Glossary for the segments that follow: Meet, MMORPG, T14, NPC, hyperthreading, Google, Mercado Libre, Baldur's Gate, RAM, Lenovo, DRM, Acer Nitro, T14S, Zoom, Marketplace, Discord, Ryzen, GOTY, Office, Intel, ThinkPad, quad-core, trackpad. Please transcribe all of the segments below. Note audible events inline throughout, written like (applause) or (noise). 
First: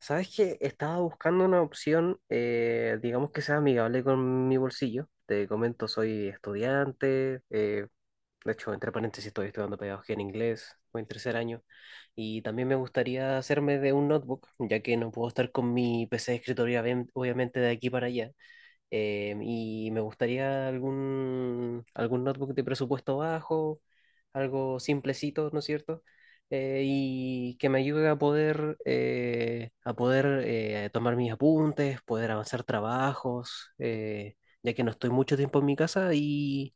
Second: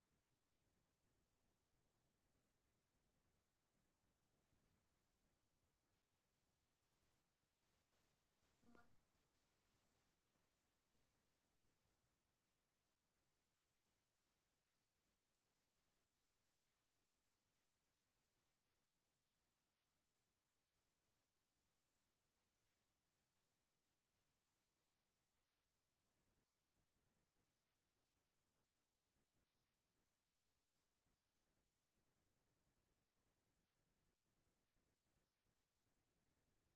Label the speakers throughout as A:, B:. A: ¿Sabes qué? Estaba buscando una opción, digamos que sea amigable con mi bolsillo. Te comento, soy estudiante, de hecho, entre paréntesis, estoy estudiando pedagogía en inglés, voy en tercer año, y también me gustaría hacerme de un notebook, ya que no puedo estar con mi PC de escritorio, obviamente, de aquí para allá. Y me gustaría algún notebook de presupuesto bajo, algo simplecito, ¿no es cierto? Y que me ayude a poder tomar mis apuntes, poder avanzar trabajos, ya que no estoy mucho tiempo en mi casa y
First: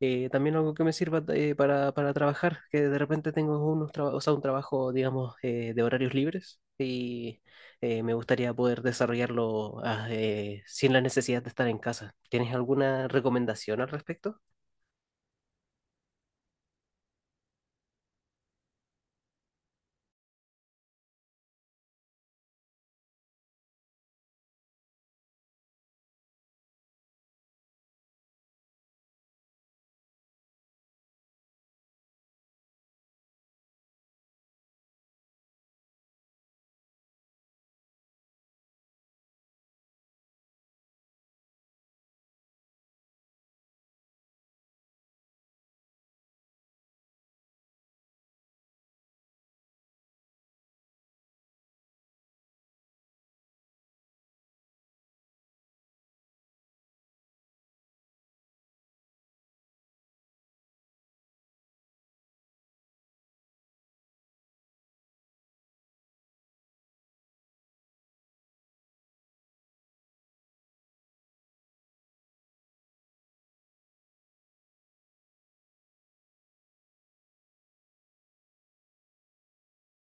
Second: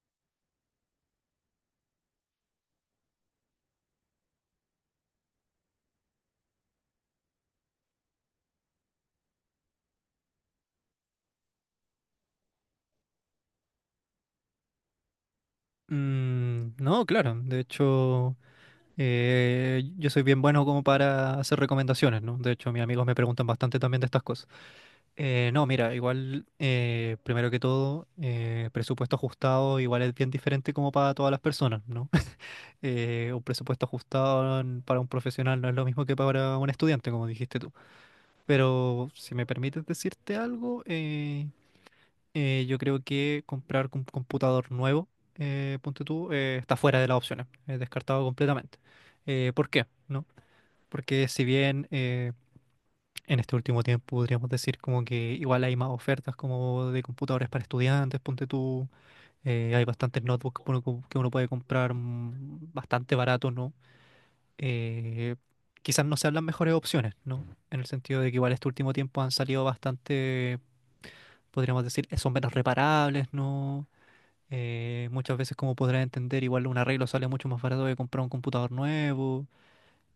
A: también algo que me sirva para trabajar, que de repente tengo o sea, un trabajo, digamos, de horarios libres y me gustaría poder desarrollarlo sin la necesidad de estar en casa. ¿Tienes alguna recomendación al respecto?
B: Mm, no, claro. De hecho, yo soy bien bueno como para hacer recomendaciones, ¿no? De hecho, mis amigos me preguntan bastante también de estas cosas. No, mira, igual, primero que todo, presupuesto ajustado igual es bien diferente como para todas las personas, ¿no? (laughs) Un presupuesto ajustado para un profesional no es lo mismo que para un estudiante, como dijiste tú. Pero si me permites decirte algo, yo creo que comprar un computador nuevo, ponte tú, está fuera de las opciones, es descartado completamente. ¿Por qué? ¿No? Porque si bien en este último tiempo podríamos decir como que igual hay más ofertas como de computadores para estudiantes, ponte tú, hay bastantes notebooks que que uno puede comprar bastante barato, ¿no? Eh, Quizás no sean las mejores opciones, ¿no? En el sentido de que igual este último tiempo han salido bastante, podríamos decir, son menos reparables, ¿no? Muchas veces, como podrás entender, igual un arreglo sale mucho más barato que comprar un computador nuevo.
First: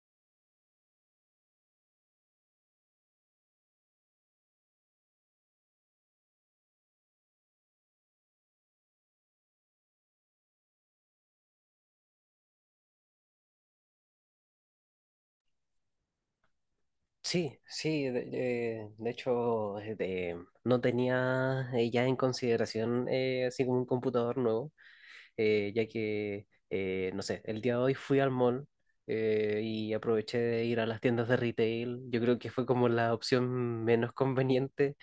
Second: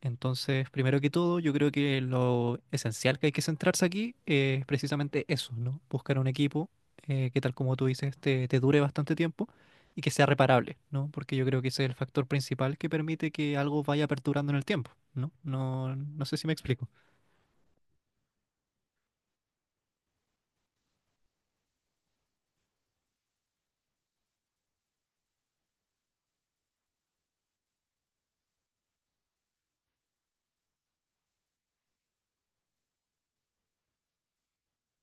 B: Entonces, primero que todo, yo creo que lo esencial que hay que centrarse aquí es precisamente eso, ¿no? Buscar un equipo que, tal como tú dices, te dure bastante tiempo y que sea reparable, ¿no? Porque yo creo que ese es el factor principal que permite que algo vaya perdurando en el tiempo, ¿no? No, no sé si me explico.
A: Sí, sí, de hecho, no tenía ya en consideración así como un computador nuevo, ya que, no sé, el día de hoy fui al mall y aproveché de ir a las tiendas de retail. Yo creo que fue como la opción menos conveniente,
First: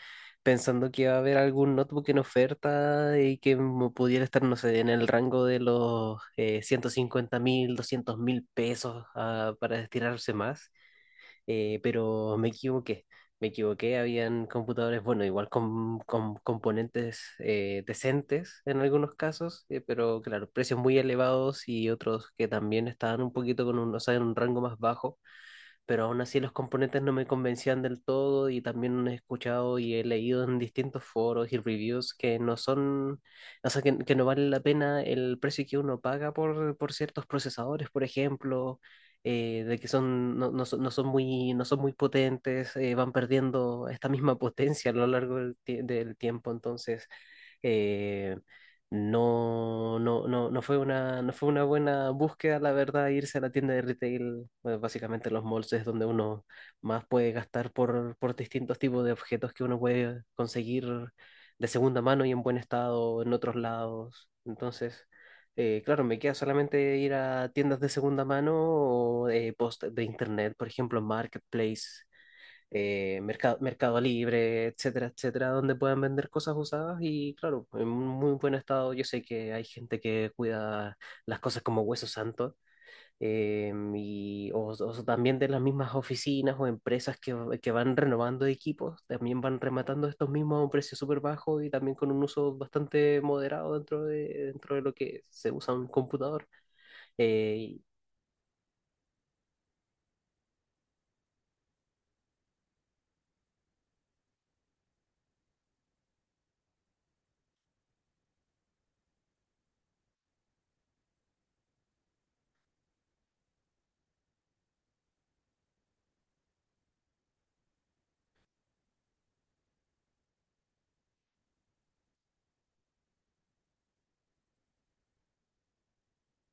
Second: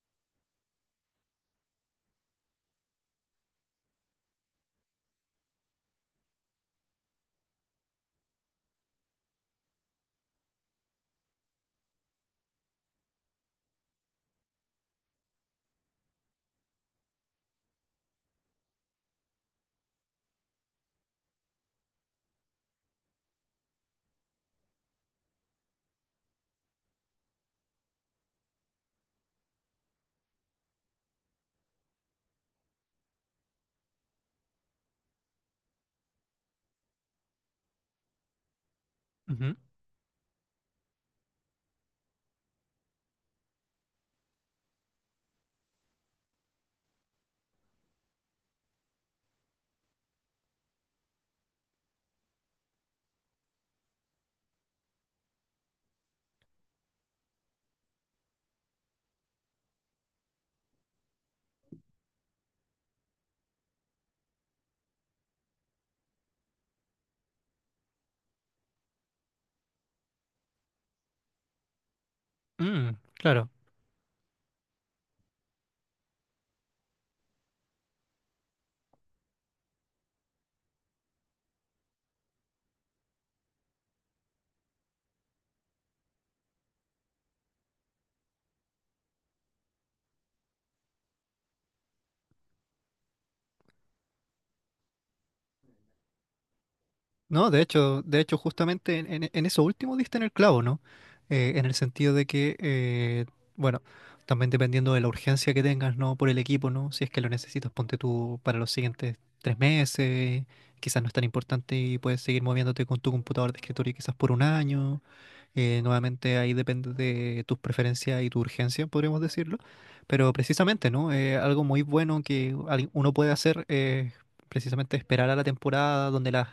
A: pensando que iba a haber algún notebook en oferta y que me pudiera estar, no sé, en el rango de los 150.000, 200.000 pesos para estirarse más, pero me equivoqué. Me equivoqué, habían computadores, bueno, igual con, componentes decentes en algunos casos, pero claro, precios muy elevados y otros que también estaban un poquito con un, o sea, en un rango más bajo, pero aún así los componentes no me convencían del todo y también he escuchado y he leído en distintos foros y reviews que no son, o sea, que no vale la pena el precio que uno paga por ciertos procesadores, por ejemplo,
B: Ujú.
A: de que son, no, no son, no son muy, no son muy potentes, van perdiendo esta misma (laughs) potencia a lo largo del tiempo, entonces. Eh, no, no, no, no fue una, no fue una buena búsqueda, la verdad, irse a la tienda de retail. Bueno, básicamente los malls es donde uno más puede gastar por, distintos tipos de objetos que uno puede conseguir de segunda mano y en buen estado en otros lados. Entonces, claro, me queda solamente ir a tiendas de segunda mano o post de internet, por ejemplo, Marketplace,
B: Mm, claro.
A: Mercado Libre, etcétera, etcétera, donde puedan vender cosas usadas y claro, en un muy buen estado. Yo sé que hay gente que cuida las cosas como hueso santo, o también de las mismas oficinas o empresas que van renovando equipos, también van rematando estos mismos a un precio súper bajo y también con un uso bastante moderado dentro de lo que se usa un computador.
B: No,
A: Eh,
B: de
A: y-
B: hecho, de hecho, justamente en eso último diste en el clavo, ¿no? En el sentido de que, bueno, también dependiendo de la urgencia que tengas, ¿no? Por el equipo, ¿no? Si es que lo necesitas, ponte tú para los siguientes 3 meses, quizás no es tan importante y puedes seguir moviéndote con tu computador de escritorio quizás por un año. Nuevamente ahí depende de tus preferencias y tu urgencia, podríamos decirlo. Pero precisamente, ¿no? Algo muy bueno que uno puede hacer es precisamente esperar a la temporada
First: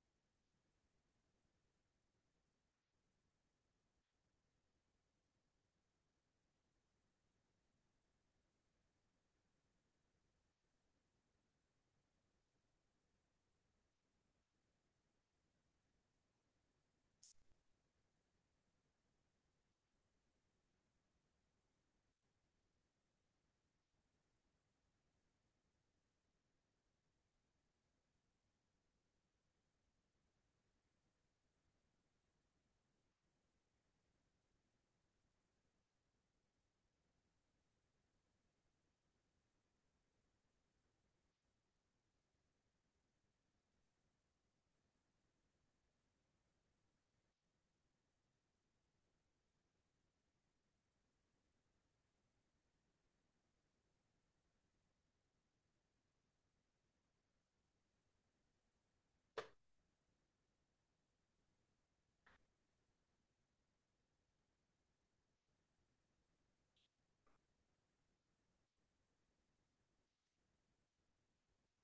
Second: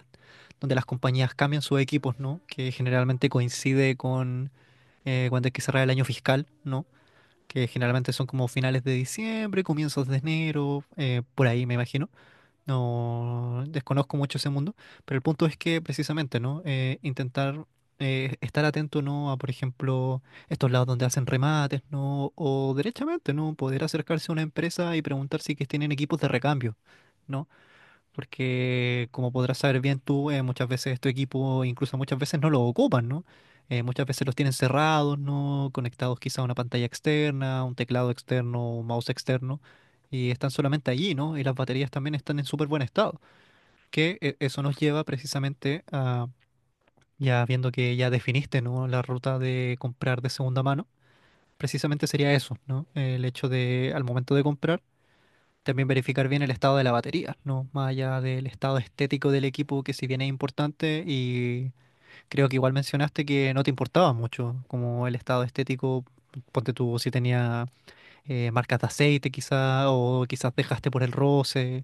B: donde las compañías cambian sus equipos, ¿no? Que generalmente coincide con cuando hay que cerrar el año fiscal, ¿no? Que generalmente son como finales de diciembre, comienzos de enero, por ahí me imagino. No desconozco mucho ese mundo, pero el punto es que precisamente, ¿no? Intentar estar atento, ¿no? A, por ejemplo, estos lados donde hacen remates, ¿no? O derechamente, ¿no? Poder acercarse a una empresa y preguntar si que tienen equipos de recambio, ¿no? Porque como podrás saber bien tú, muchas veces tu equipo, incluso muchas veces no lo ocupan, ¿no? Muchas veces los tienen cerrados, ¿no? Conectados quizá a una pantalla externa, un teclado externo, un mouse externo, y están solamente allí, ¿no? Y las baterías también están en súper buen estado, que eso nos lleva precisamente a, ya viendo que ya definiste, ¿no? La ruta de comprar de segunda mano, precisamente sería eso, ¿no? El hecho de, al momento de comprar, también verificar bien el estado de la batería, ¿no? Más allá del estado estético del equipo, que si bien es importante, y creo que igual mencionaste que no te importaba mucho como el estado estético, ponte tú si tenía marcas de aceite quizá, o quizás dejaste por el roce,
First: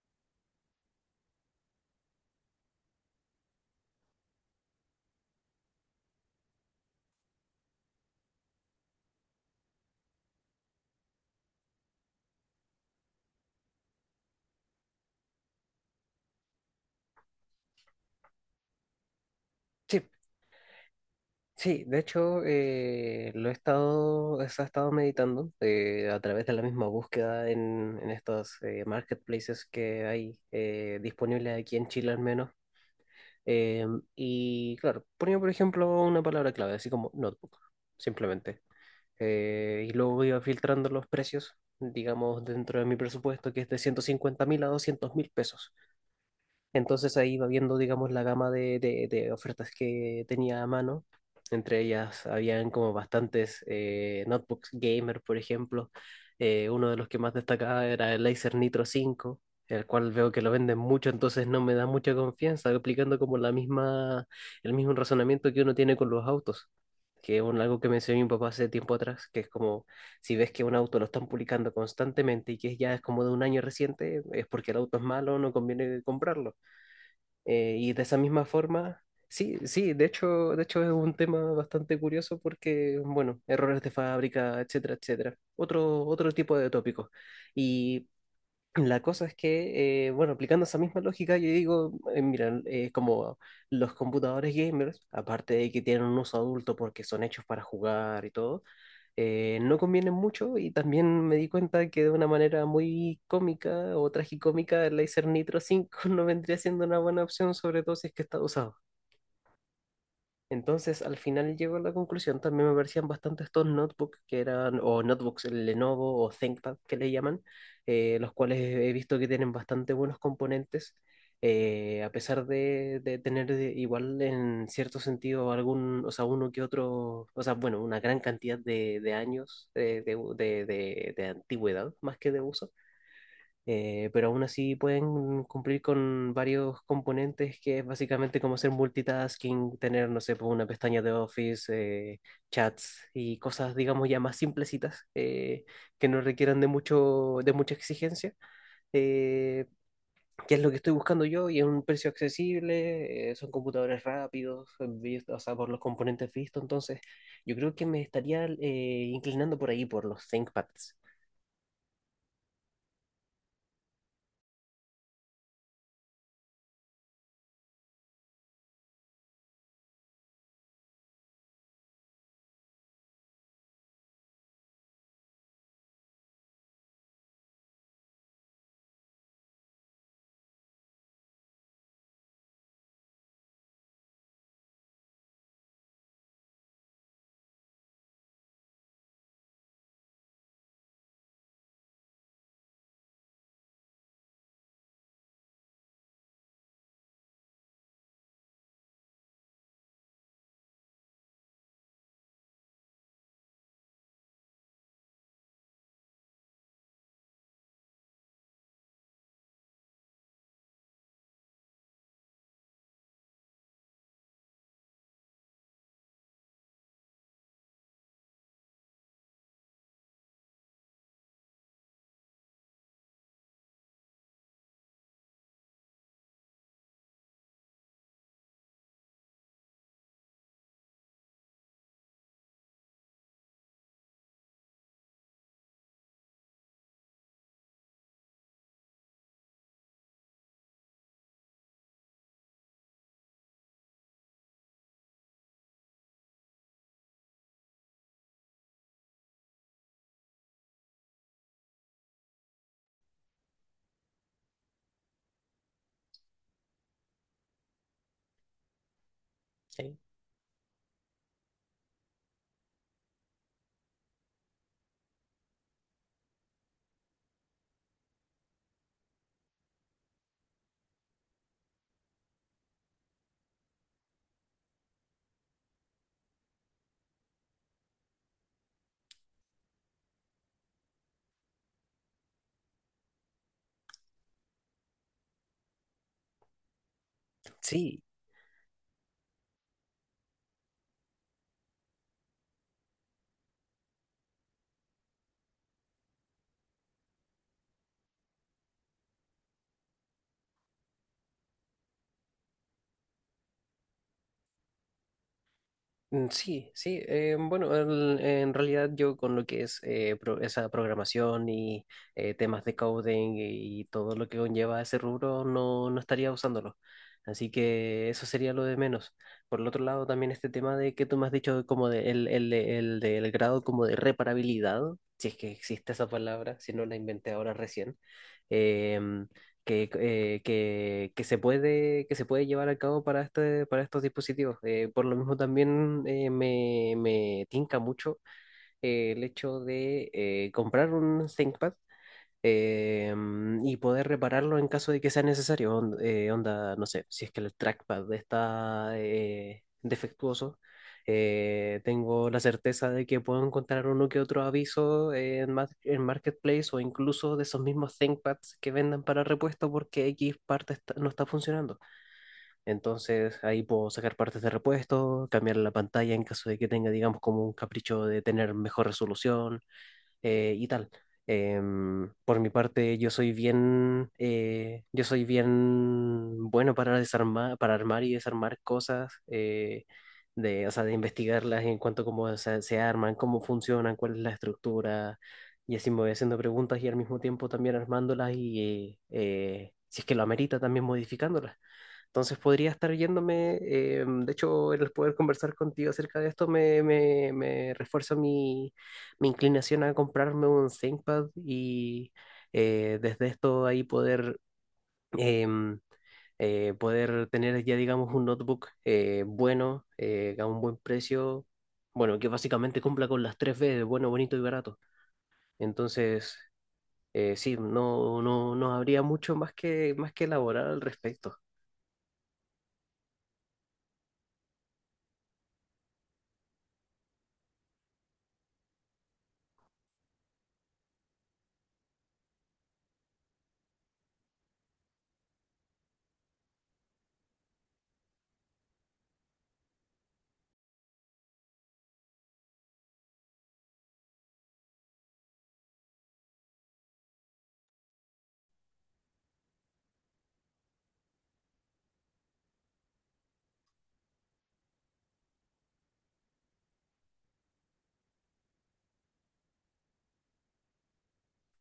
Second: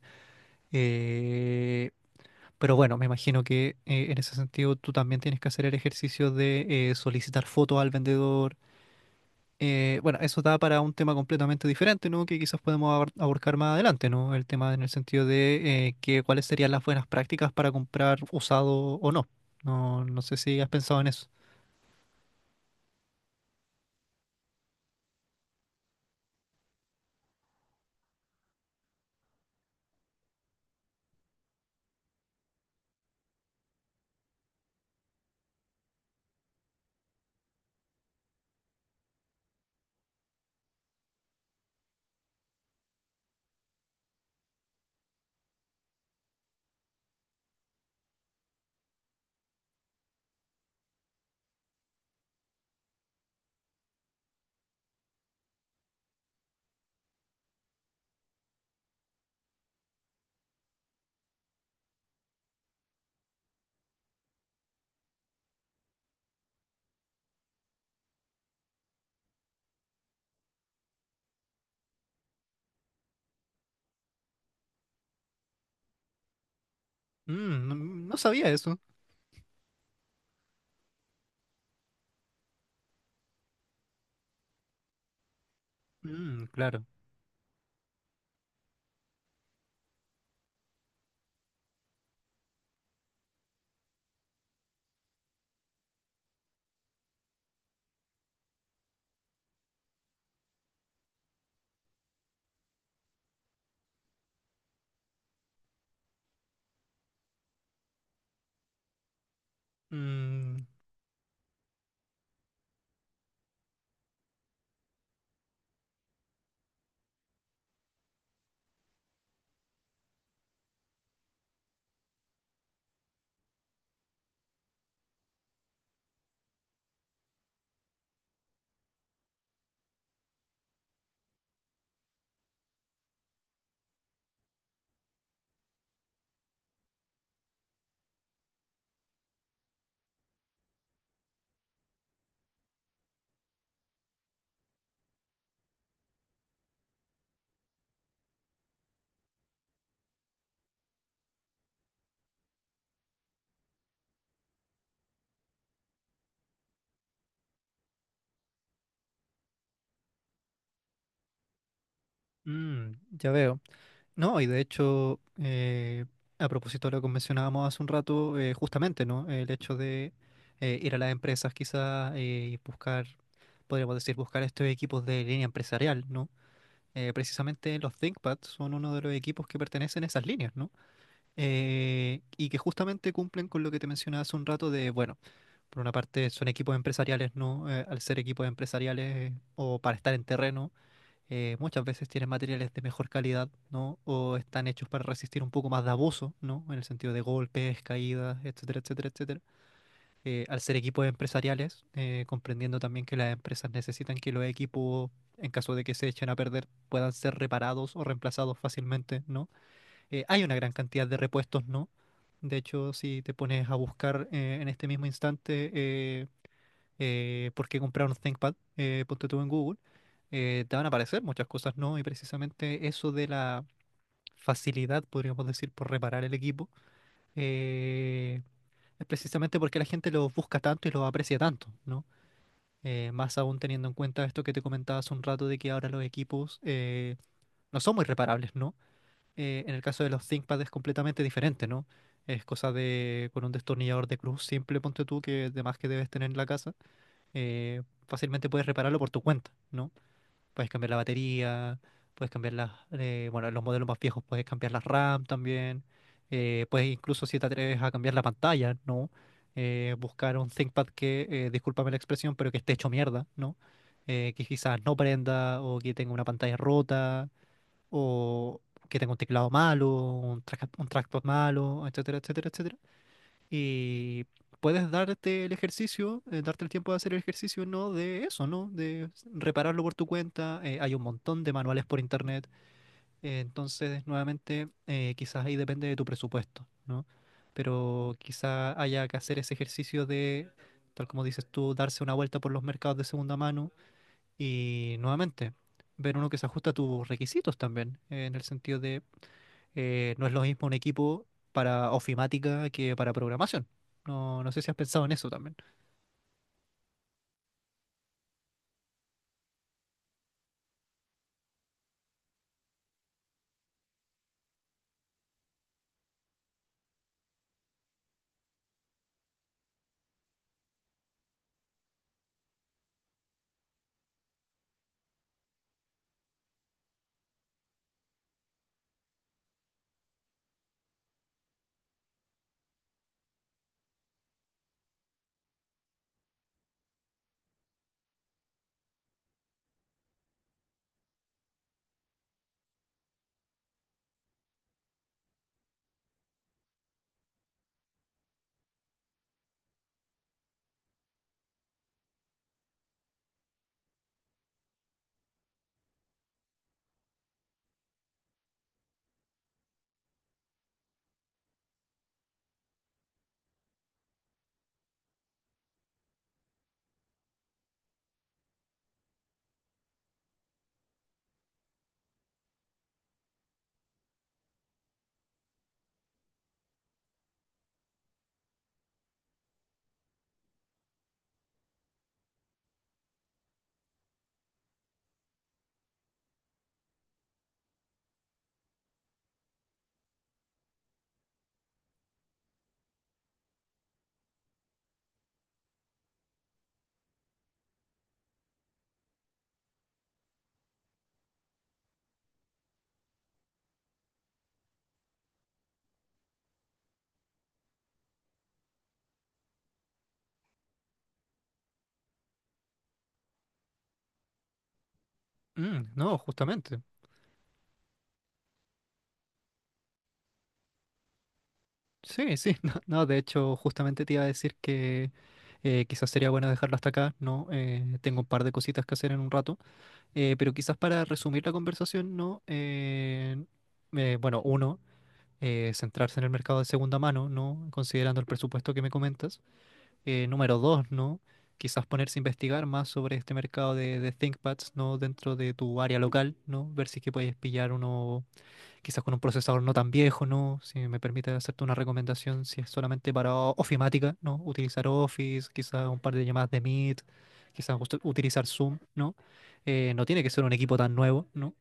B: eh, pero bueno, me imagino que en ese sentido tú también tienes que hacer el ejercicio de solicitar fotos al vendedor, bueno, eso da para un tema completamente diferente, ¿no? Que quizás podemos abordar más adelante, ¿no? El tema en el sentido de que cuáles serían las buenas prácticas para comprar usado o no.
A: Sí,
B: No, no sé si has pensado en eso.
A: Sí, de hecho, eso he estado meditando a través de la misma búsqueda en estos marketplaces que hay disponibles aquí en Chile al menos. Eh, y claro, ponía por ejemplo una palabra clave, así como notebook, simplemente. Y luego iba filtrando los precios, digamos, dentro de mi presupuesto, que es de 150.000 a 200.000 pesos. Entonces ahí va viendo, digamos, la gama de ofertas que tenía a mano. Entre ellas habían como bastantes notebooks gamer, por ejemplo. Uno de los que más destacaba era el Acer Nitro 5, el cual veo que lo venden mucho, entonces no me da mucha confianza, aplicando como el mismo razonamiento que uno tiene con los autos, que es algo que me enseñó mi papá hace tiempo atrás, que es como si ves que un auto lo están publicando constantemente y que ya es como de un año reciente, es porque el auto es malo, no conviene comprarlo.
B: Mm, no,
A: Y de esa
B: no
A: misma
B: sabía eso.
A: forma, sí, sí, de hecho es un tema bastante curioso porque, bueno, errores de fábrica, etcétera, etcétera. Otro
B: Mm,
A: tipo de
B: claro.
A: tópicos. Y la cosa es que, bueno, aplicando esa misma lógica, yo digo, mira, como los computadores gamers, aparte de que tienen un uso adulto porque son hechos para jugar y todo, no convienen mucho y también me di cuenta que de una manera muy cómica o tragicómica el Laser Nitro 5 (laughs) no vendría siendo una buena opción, sobre todo si es que está usado.
B: Mm,
A: Entonces, al final llego a la conclusión, también me parecían bastante estos notebooks que eran, o notebooks el Lenovo o ThinkPad que le llaman, los cuales he visto que tienen bastante buenos componentes, a pesar de, igual en cierto sentido algún, o sea, uno que otro, o sea, bueno, una gran cantidad de años de antigüedad más que de uso, pero aún así pueden cumplir con varios componentes que es básicamente como hacer multitasking, tener, no sé, pues, una pestaña de Office, eh, chats y cosas, digamos, ya más simplecitas, que no requieran de mucha exigencia, eh, que es lo que estoy buscando yo y es un precio accesible, son computadores rápidos, o sea, por los componentes vistos, entonces yo creo que me estaría inclinando por ahí, por los ThinkPads.
B: mm, ya veo. No, y de hecho, a propósito de lo que mencionábamos hace un rato, justamente, ¿no? El hecho de ir a las empresas quizás y buscar, podríamos decir, buscar estos equipos de línea empresarial, ¿no? Precisamente los ThinkPads son uno de los equipos que pertenecen a esas líneas, ¿no? Y que justamente cumplen con lo que te mencionaba hace un rato de, bueno, por una parte son equipos empresariales, ¿no? Al ser equipos empresariales o para estar en terreno, muchas veces tienen materiales de mejor calidad, ¿no? O están hechos para resistir un poco más de abuso, ¿no? En el sentido de golpes, caídas, etcétera, etcétera, etcétera. Al ser equipos empresariales, comprendiendo también que las empresas necesitan que los equipos, en caso de que se echen a perder, puedan ser reparados o reemplazados fácilmente, ¿no? Hay una gran cantidad de repuestos, ¿no? De hecho, si te pones a buscar en este mismo instante por qué comprar un ThinkPad, ponte tú en Google, te van a aparecer muchas cosas, ¿no? Y precisamente eso de la facilidad, podríamos decir, por reparar el equipo, eh, es precisamente porque la gente los busca tanto y los aprecia tanto, ¿no? Más aún teniendo en cuenta esto que te comentaba hace un rato de que ahora los equipos no son muy reparables, ¿no? En el caso de los ThinkPad es completamente diferente, ¿no? Es cosa de con un destornillador de cruz simple, ponte tú, que además que debes tener en la casa, eh, fácilmente puedes repararlo por tu cuenta, ¿no? Puedes cambiar la batería, puedes bueno, en los modelos más viejos puedes cambiar las RAM también. Puedes incluso si te atreves a cambiar la pantalla, ¿no? Buscar un ThinkPad que, discúlpame la expresión, pero que esté hecho mierda, ¿no? Que quizás no prenda o que tenga una pantalla rota o que tenga un teclado malo, un trackpad malo, etcétera, etcétera, etcétera. Y puedes darte el ejercicio, darte el tiempo de hacer el ejercicio, ¿no? De eso, ¿no? De repararlo por tu cuenta. Hay un montón de manuales por internet. Entonces, nuevamente, quizás ahí depende de tu presupuesto, ¿no?
A: Sí,
B: Pero quizás haya que hacer ese ejercicio de, tal como dices tú, darse una vuelta por los mercados de segunda mano y nuevamente ver uno que se ajusta a tus requisitos también, en el sentido de no es lo mismo un equipo para ofimática que para programación. No, no sé si has pensado en eso también.
A: mm, sí, sí. Bueno, en realidad yo con lo que es esa programación y temas de coding y todo lo que conlleva ese rubro, no estaría usándolo. Así que eso sería lo de menos. Por el otro lado, también este tema de que tú me has dicho como de el del grado como de reparabilidad, si es que existe esa palabra, si no la inventé ahora recién. em, que se puede llevar a cabo para estos dispositivos. Por lo mismo también me tinca mucho el hecho de comprar un ThinkPad y poder repararlo en caso de que sea necesario. Onda, no sé, si es que el trackpad está defectuoso, tengo la certeza de que puedo encontrar uno que otro aviso en Marketplace o incluso de esos mismos ThinkPads que vendan para repuesto porque X parte no está funcionando. Entonces ahí puedo sacar partes de repuesto, cambiar la pantalla en caso de que tenga, digamos, como un capricho de tener mejor resolución, y tal. Por mi parte, yo soy bien bueno para desarmar, para armar y desarmar cosas, de, o sea, de investigarlas en cuanto a cómo se arman, cómo funcionan, cuál es la estructura, y así me voy haciendo preguntas y al mismo tiempo también armándolas y, si es que lo amerita, también modificándolas. Entonces podría estar yéndome, de hecho el poder conversar contigo acerca de esto me refuerza mi inclinación a comprarme un ThinkPad y desde esto ahí poder, em, poder tener ya digamos un notebook, bueno, a un buen precio, bueno, que básicamente cumpla con las tres B de bueno, bonito y barato.
B: Mm, no,
A: Entonces,
B: justamente.
A: sí, no habría mucho más más que elaborar al respecto.
B: Sí, sí, (laughs) no, no, de hecho, justamente te iba a decir que quizás sería bueno dejarlo hasta acá, ¿no? Tengo un par de cositas que hacer en un rato. Pero quizás para resumir la conversación, ¿no? Bueno, uno, centrarse en el mercado de segunda mano, ¿no? Considerando el presupuesto que me comentas. Número dos, ¿no? Quizás ponerse a investigar más sobre este mercado de ThinkPads, ¿no? Dentro de tu área local, ¿no? Ver si es que puedes pillar uno, quizás con un procesador no tan viejo, ¿no? Si me permite hacerte una recomendación, si es solamente para ofimática, ¿no? Utilizar Office, quizás un par de llamadas de Meet, quizás utilizar Zoom, ¿no? No tiene que ser un equipo tan nuevo, ¿no?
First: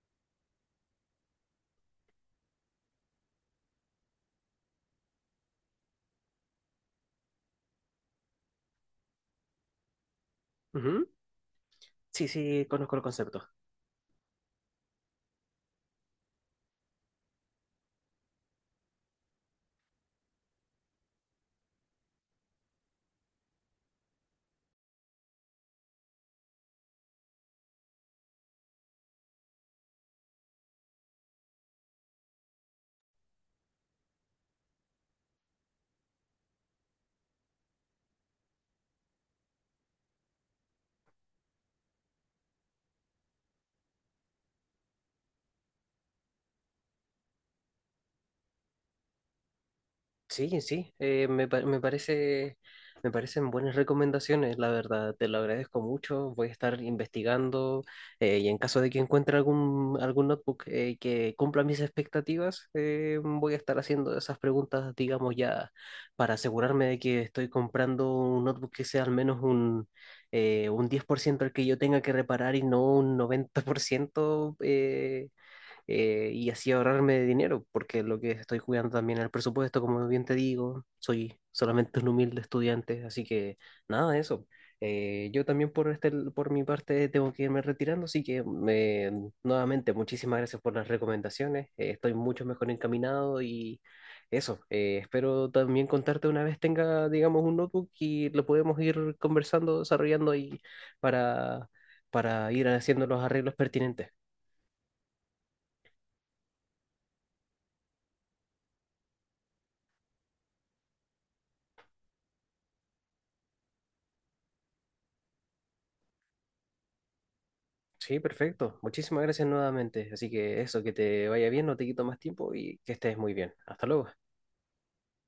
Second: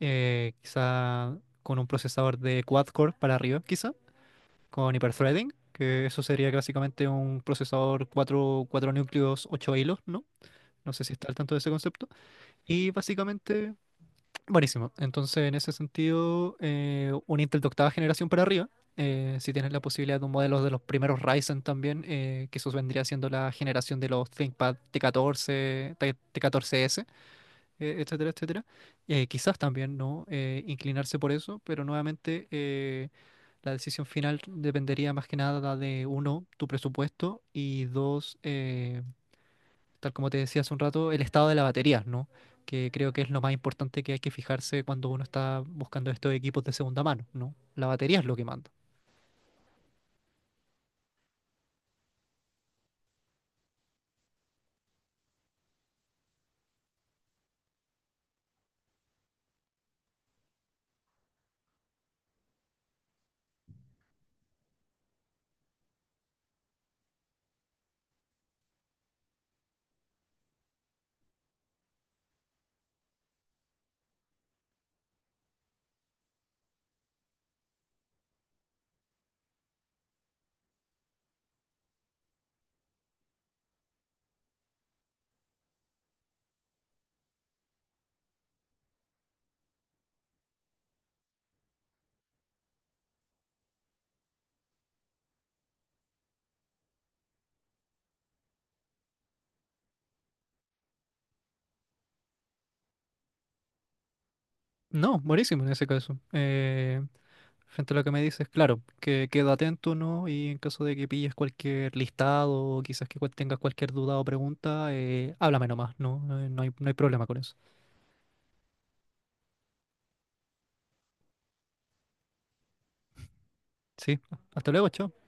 B: Quizá con un procesador de quad-core para arriba, quizá, con hyperthreading, que eso sería básicamente un procesador cuatro núcleos, 8 hilos, ¿no? No sé
A: Ujú.
B: si está al tanto de ese concepto.
A: Sí, sí,
B: Y
A: conozco el concepto.
B: básicamente. Buenísimo. Entonces, en ese sentido, un Intel de octava generación para arriba. Si tienes la posibilidad de un modelo de los primeros Ryzen también, que eso vendría siendo la generación de los ThinkPad T14, T14S, etcétera, etcétera. Quizás también no, inclinarse por eso, pero nuevamente la decisión final dependería más que nada de uno, tu presupuesto y dos, tal como te decía hace un rato, el estado de la batería, ¿no? Que creo que es lo más importante que hay que fijarse cuando uno está buscando estos equipos de segunda mano, ¿no? La batería es lo que manda.
A: Sí, sí, me parecen buenas recomendaciones, la verdad, te lo agradezco mucho, voy a estar investigando, y en caso de que encuentre algún notebook que cumpla mis expectativas, voy a estar haciendo esas preguntas, digamos ya, para asegurarme de que estoy comprando un notebook que sea al menos un 10% el que yo tenga que reparar y no un 90%, y así ahorrarme de dinero, porque lo que estoy jugando también al presupuesto, como bien te digo, soy solamente un humilde estudiante, así que nada de eso. Yo también por mi parte tengo que irme retirando, así que nuevamente muchísimas gracias por las recomendaciones, estoy mucho mejor encaminado y eso, espero también contarte una vez tenga, digamos, un notebook y lo podemos ir conversando, desarrollando y para, para ir haciendo los arreglos pertinentes.
B: No, buenísimo en ese caso. Frente a lo que me dices, claro, que queda atento, ¿no? Y en caso de que pilles cualquier listado o quizás que tengas cualquier duda o pregunta, háblame nomás, ¿no? No hay problema con eso.
A: Sí, perfecto. Muchísimas gracias nuevamente. Así que eso, que te vaya bien, no te quito más tiempo y que estés muy bien. Hasta luego.
B: Sí, hasta luego, chao.